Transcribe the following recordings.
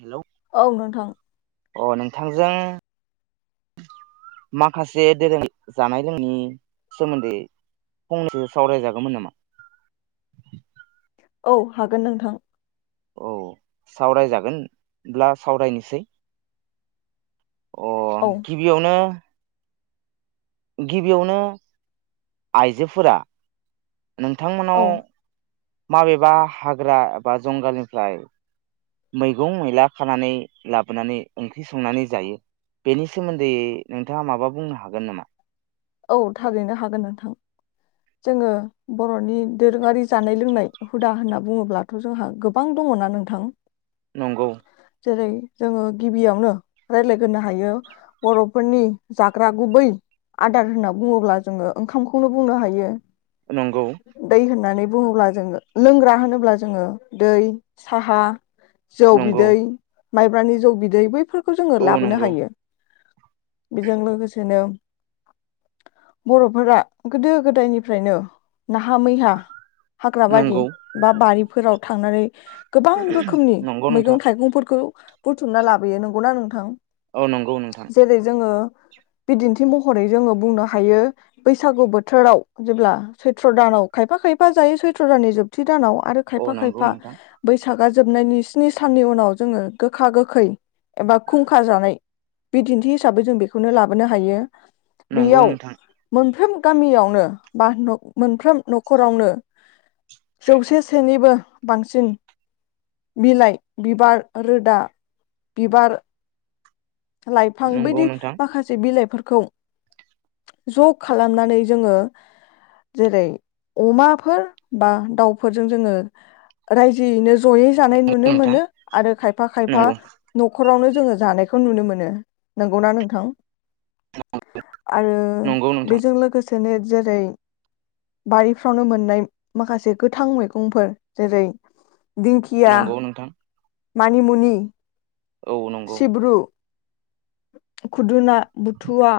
हेल' औ नोंथां। अ नोंथांजों माखासे दोरों जानाय लोंनायनि सोमोन्दै फंनैसो सावरायजागौमोन नामा? औ हागोन नोंथां। औ सावरायजागोनब्ला सावरायनोसै। अ औ गिबियावनो गिबियावनो आइजोफोरा औ नोंथांमोनाव माबेबा हाग्रा एबा जंगालनिफ्राय मैगं मैला खानानै लाबोनानै ओंख्रि संनानै जायो। बेनि सोमोन्दै नोंथाङा माबा बुंनो हागोन नामा? औ थागैनो हागोन नोंथां। जोङो बर'नि दोरोङारि जानाय लोंनाय हुदा होनना बुङोब्लाथ' जोंहा गोबां दङना नोंथां। नंगौ। जेरै जोङो गिबियावनो रायज्लायग्रो हायो बर'फोरनि जाग्रा गुबै आदार होनना बुङोब्ला जोङो ओंखामखौनो बुंनो हायो। नंगौ दै होन्नानै बुङोब्ला जोङो लोंग्रा होनोब्ला जोङो दै साहा। जौ नंगौ बिदै। माइब्रानि जौ बिदै बैफोर जोङो औ लाबोनो नंगौ हायो। बेजों लोगोसेनो बर'फोरा गोदो गोदायनिफ्रायनो नाहा मैहा हाग्राबारि नंगौ बा बारि फोराव थांनानै। गोबां रोखोमनि नंगौ नोंथां मैगं थाइगंफोरखौ बुथुमना लाबोयो नंगौना नोंथां? औ नंगौ नोंथां जेरै जोङो बिदिन्थि मह रै जोङो बुंनो हायो बैसागु बोथोराव जेब्ला सैथ्र' दानाव खायफा खायफा जायो सैथ्र' दाननि जोबथि दानाव आरो औ खायफा नंगौ खायफा नोंथां बैसागा जोबनायनि स्नि साननि उनाव जोङो गोखा गोखै एबा खुंखा जानाय बिदिन्थि हिसाबै जों बेखौनो लाबोनो हायो नंगौ बेयाव नोंथां मोनफ्रोम गामियावनो बा न'-मोनफ्राम न'खरावनो जौसे सेनिबो बांसिन बिलाइ बिबार रोदा बिबार लाइफां नंगौ बिदि नोंथां माखासे बिलाइ खौ ज खालामनानै जोङो जेरै अमाफोर बा दाउफोरजों जोङो रायजोयैनो ज जयै जानाय नुनो नोंथां मोनो आरो खायफा खायफा नंगौ न'खर न'खरावनो जोङो जानायखौ नुनो मोनो नंगौना नोंथां आरो नंगौ नोंथां बेजों लोगोसेनो जेरै बारिफ्रावनो मोननाय माखासे गोथां मैगंफोर जेरै दिंकिया नंगौ नोंथां मानिमुनि औ नंगौ सिब्रु खुदुना थुवा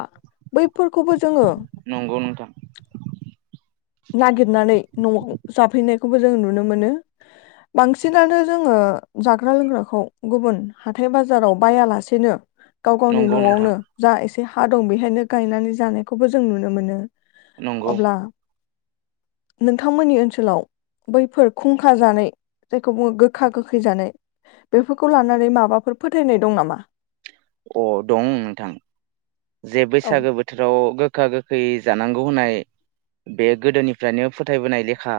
बैफोरखौबो जोङो नंगौ नोंथां नागिरनानै न'आव जाफैनायखौबो जों नुनो मोनो बांसिनानो जोङो जाग्रा लोंग्राखौ गुबुन हाथाय बाजाराव बायालासेनो गाव गावनि नंगौ नोंथां न'आवनो जा ए एसे हा दं बेहायनो गायनानै जानायखौबो जों नुनो मोनो नंगौ अब्ला नोंथांमोननि ओनसोलाव बैफोर खुंखा जानाय जायखौ बुङो गोखा गोखै जानाय बेफोरखौ लानानै माबाफोर फोथायनाय दं नामा अ दं नोंथां जे औ बैसागो बोथोराव गोखा-गो खै जानांगौ होननाय बे गोदोनिफ्रायनो फोथायबोनाय लेखा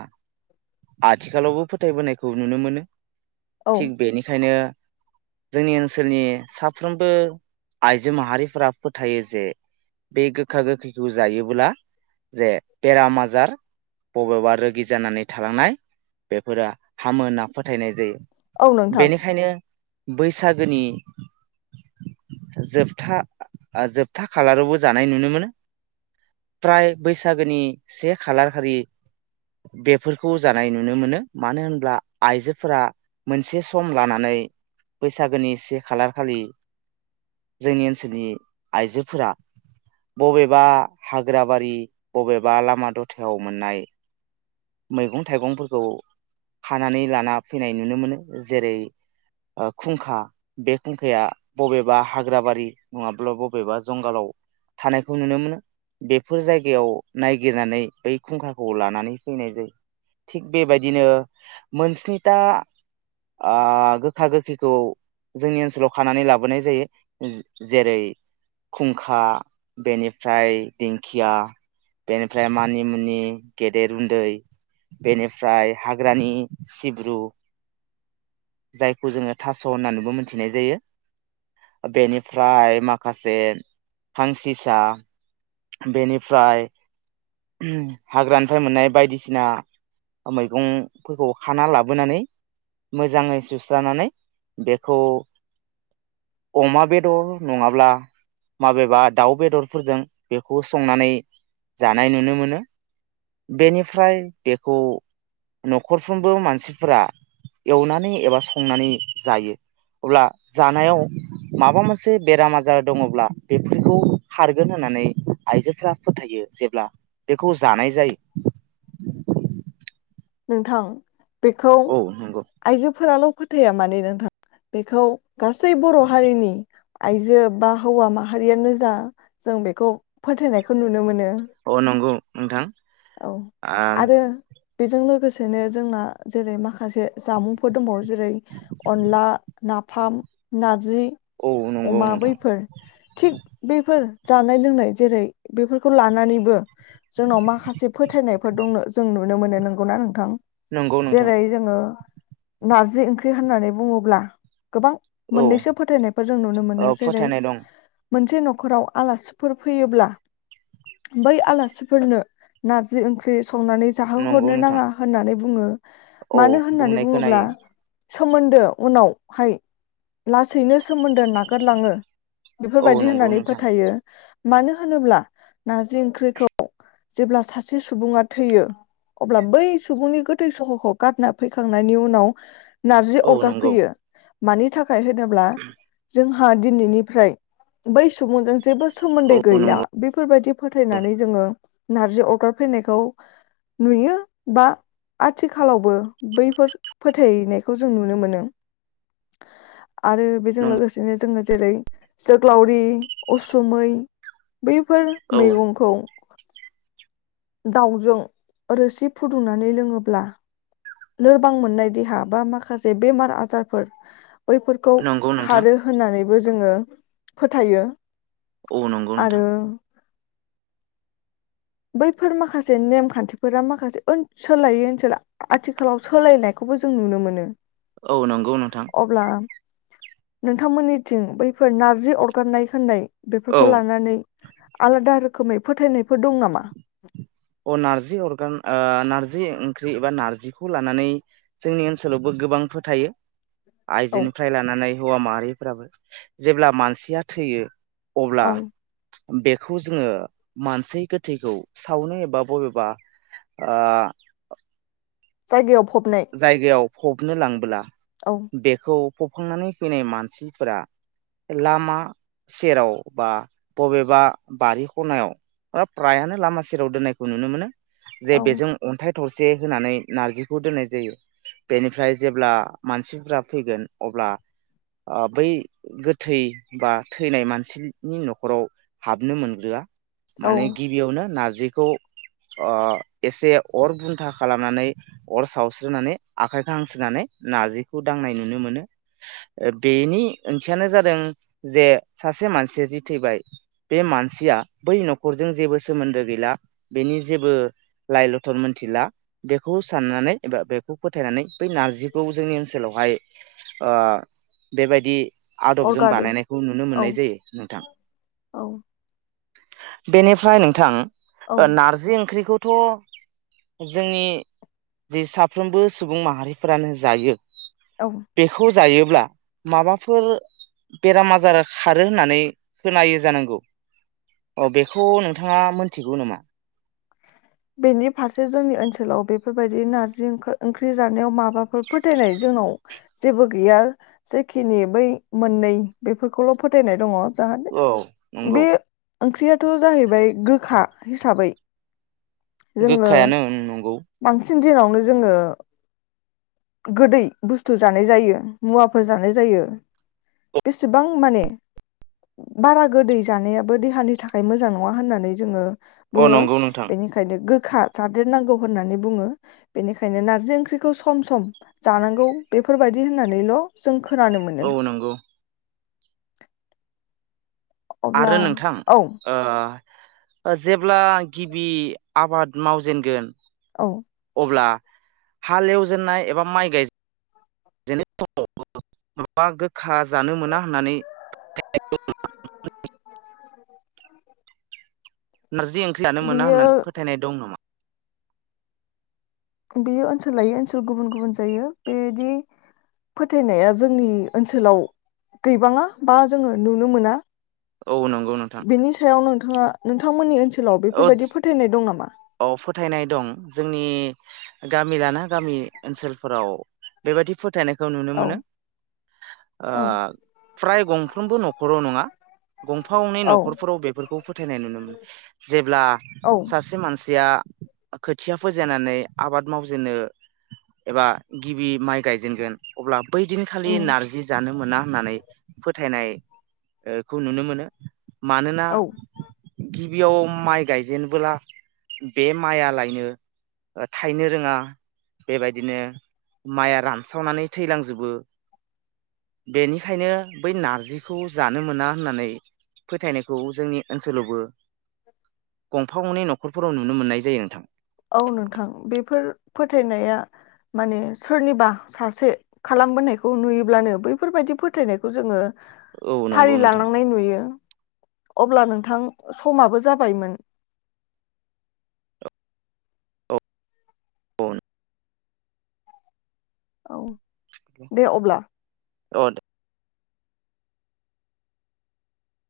आथिखालावबो फोथायबोनायखौ नुनो मोनो औ थिग बेनिखायनो जोंनि ओनसोलनि साफ्रोम बो आइजो माहारिफोरा फोथायो जे बे गोखा-गोखैखौ जायोब्ला जे बेराम आजार बबेबा रोगि जानानै थालांनाय बेफोरो हामो होनना फोथायनाय जायो औ नोंथां बेनिखायनो बैसागोनि जोबथा जोबथा खालारावबो जानाय नुनो मोनो फ्राय बैसागोनि से खालार खालि बेफोरखौ जानाय नुनो मोनो मानो होनब्ला आइजोफोरा मोनसे सम लानानै बैसागोनि से खालार खालि जोंनि ओनसोलनि आइजोफोरा बबेबा हाग्राबारि बबेबा लामा द'थायाव मोननाय मैगं-थाइगंफोरखौ खानानै लाना फैनाय नुनो मोनो जेरै ओ खुंखा बे खुंखाया बबेबा हाग्राबारि नङाब्ला बबेबा जंगालाव थानायखौ नुनो मोनो बेफोर जायगायाव नायगिरनानै बै खुंखाखौ लानानै फैनाय जायो थिग बेबायदिनो मोनस्निथा ओ गोखा-गोखैखौ जोंनि ओनसोलाव खानानै लाबो बोनाय जायो जेरै खुंखा बेनिफ्राय दिंखिया बेनिफ्राय मानिमुनि गेदेर उन्दै बेनिफ्राय हाग्रानि सिब्रु जायखौ जोङो थास' होननानैबो मोनथिनाय जायो बेनिफ्राय माखासे फांसिसा बेनिफ्राय हाग्रानिफ्राय मोननाय बायदिसिना मैगंफोरखौ खाना लाबोनानै मोज मोजाङै सुस्रानानै बेखौ अमा बेदर नङाब्ला माबेबा दाउ बेदरफोरजों बेखौ संनानै जानाय नुनो मोनो बेनिफ्राय बेखौ न'खरफ्रोमबो मानसिफोरा एवनानै एबा संनानै जायो अब्ला जानायाव माबा मोनसे बेराम आजार दङ'ब्ला बेफोरखौ खारगोन होननानै आइजोफोरा फोथायो जेब्ला बेखौ जानाय जायो। नोंथां बेखौ औ नंगौ आइजोफोराल' फोथाया माने नोंथां बेखौ गासै बर' हारिनि आइजो बा हौवा माहारियानो जा जों बेखौ फोथायनायखौ नुनो मोनो। अ नंगौ नोंथां औ आ आरो बेजों लोगोसेनो जोंना जेरै माखासे जामुंफोर दंबावो जेरै अनला, नाफाम, नारजि ओ औ नंगौ अमा नोंथां बैफोर थिग बैफोर जानाय लोंनाय जेरै बेफोरखौ लानानैबो जोंनाव माखासे फोथायनायफोर दंनो जों नुनो मोनो नों गौ ना नोंथां। नंगौ नोंथां जेरै जोङो नारजि ओंख्रि होननानै बुङोब्ला - गोबां औ मोननैसो फोथायनायफोर जों नुनो मोनो ओ जेरै फोथायनाय दं मोनसे न'खराव आलासिफोर फैयोब्ला बै आलासिफोरनो नारजि ओंख्रि संनानै जाहो हरनो नंगौ नोंथां नाङा होननानै बुङो। औ मानो होननानै बुंनाय बुङोब्ला खोनायो सोमोन्दो उनाव हाय लासैनो सोमोन्दो नागारलाङो। औ बेफोरबादि नंगौ होननानै नोंथां फोथायो। मानो होनोब्ला नारजि ओंख्रैखौ जेब्ला सासे सुबुङा थैयो अब्ला बै सुबुंनि गोथै सह'खौ गारना फैखांनायनि उनाव नारजि औ अरगार नंगौ फैयो। मानि था खाय होनोब्ला जों हा दिनैनिफ्राय बै सुबुंजों जेबो औ सोमोन्दै गैला नंगौ बेफोरबादि फोथायनानै जोङो नारजि अरगार फैनायखौ नुयो बा आथिखालावबो बैफोर फोथायनायखौ जों नुनो मोनो। आरो बेजों नंगौ लोगोसेनो जोङो जेरै जोग्लावरि उसुमै बैफोर औ मैगंखौ दाउजों रोसि फुदुंनानै लोङोब्ला लोरबां मोननाय देहा बा माखासे बेमार आजारफोर बैफोरखौ नंगौ नोंथां खारो होननानै बो जोङो फोथायो। औ नंगौ नोंथां आरो बैफोर माखासे नेमखान्थिफोरा माखासे ओनसोल लायै ओनसोल आथिखालाव सोलायनायखौबो जों नुनो मोनो। औ नंगौ नोंथां। अब्ला नोंथांमोननिथिं बैफोर नारजि अरगारनाय होननाय बेफोरखौ औ लानानै आलादा रोख खोमै फोथायनायफोर दं नामा? अ नारजि अरगान ओ नारजि ओंख्रि एबा नारजिखौ लानानै जोंनि ओनसोलावबो गोबां फोथायो। औ आइजोनिफ्राय लानानै हौवा माहारिफ्राबो जेब्ला मानसिया थैयो। अब्ला औ बेखौ जोङो मानसि गोथैखौ सावनो एब बा बबेबा ओह जायगायाव फबनाय जायगायाव फबनो लांबोला औ बेखौ फबखांनानै फैनाय मानसिफोरा लामा सेराव बा बबेबा बारि खनायाव ओब फ्रायानो लामा सेराव दोननायखौ नुनो मोनो। जे औ बेजों अन्थाइ थरसे होनानै नारजिखौ दोननाय जायो बेनिफ्राय जेब्ला मानसिफोरा फैगोन अब्ला ओ बै गोथै बा थैनाय मानसिनि न'खराव हाबनो मोनग्रोआ औ माने गिबियावनो नाज जिखौ ओ एसे अर बुन्था खालामनानै अर सावस जुनानै आखाइखौ हांस्रोननानै नारजिखौ दांनाय नुनो मोनो ओ बेनि ओंथियानो जादों जे सासे मानसिया जि थैबाय बे मानसिया बै न'खरजों जेबो सोमोन्दो गैला बेनि जेबो लाइ लथर मोनथिला बेखौ साननानै एबा बेखौ फोथायनानै बै नारजिखौ जोंनि ओनसोलावहाय ओ बेबायदि आदबजों अरगारो बानायनायखौ नुनो औ मोननाय जायो नोंथां। औ बेनिफ्राय नोंथां औ ओ नारजि ओंख्रिखौ। थ' जोंनि। जि साफ्रोमबो सुबुं माहारिफोरानो जायो। औ बेखौ। जायोब्ला माबाफोर। बेराम आजार खारो होननानै खोनायो जानांगौ अ बेखौ नोंथाङा मोनथिगौ नामा? बेनि फारसे जोंनि ओनसोलाव बेफोरबायदि नार्जि ओंखो ओंख्रि जानायाव माबाफोर फोथायनाय जोंनाव जेबो गैया जेखिनि बै मोननै बेफोरखौल' फोथायनाय दङ। ओह औ नंगौ। बे ओंख्रियाथ' जाहैबाय गोखा हिसाबै। गोखायानो ओ नंगौ। सिन दिनावनो जोङो। गोदै बुस्थु जानाय जायो मुवाफोर जानाय जायो बेसेबां माने बारा गोदै जानायाबो देहानि थाखाय मोजां नङा होननानै जोङो। अ बुङो नंगौ नोंथां। बेनिखायनो गो। खा जादेरनांगौ होननानै बुङो बेनिखायनो नारजि ओंख्रिखौ सम सम। जानांगौ बेफोरबायदि होननानैल' जों खो। खोनानो मोनो। औ नंगौ अब्ला आरो नोंथां औ ओ। जेब्ला गिबि आबाद मावजेनगोन। औ। [unintelligible] हालेवजेननाय एबा माइ गायजेन। [unintelligible] माबा गोखा जानो मोना होननानै [unintelligible] नारजि ओंख्रि जानो मोना बियो होननानै फोथायनाय दं नामा? बेयो ओनसोल लायो ओनसोल गुबुन गुबुन जायो बेदि फोथायनाया जोंनि ओनसोलाव गैबाङा बा जोङो नुनो मोना। औ नंगौ नोंथां। थाङा नोंथांमोननि ओनसो सोलाव औ बेफोरबायदि फोथायनाय दं नामा? औ फोथायनाय दं जोंनि गामि लाना गामि ओनसोलफोराव बेबायादि फोथायनाय। खौ नुनो औ मोनो ओ। औ फ्राय गंफ्रोमबो न'खराव नङा। गंफा गंनै औ न'खरफोराव बेफोरखौ फोथायनाय नुनो मोनो जेब्ला औ सासे मानसि। दा खोथिया फोजायनानै आबाद मावजेननो एबा गिबि माइ गायजेनगोन अब्ला। बैदिनखालि उम नारजि जानो मोना होननानै फोथायनाय। ओ खौ नुनो मोनो। मानोना औ गि गिबियाव माइ गायजेनबोला बे माइआ लायनो थायनो रोङा बेबायदिनो माइआ रानस्रावनानै थैलांजोबो बेनिखायनो बै नारजिखौ जानो मोना होननानै फोथायनायखौ जोंनि ओनसोलावबो गंफा गंनै न'खर फोराव नुनो मोननाय जायो नोंथां औ नोंथां बेफोर फोथायनाया माने सोरनिबा सासे खालामबोनायखौ नुयोब्लानो बैफोरबायदि फोथायनायखौ जोङो औ नंगौ फालि नोंथां लानांनाय नुयो अब्ला नोंथां समाबो जाबायमोन? उन औ दे अब्ला औ दे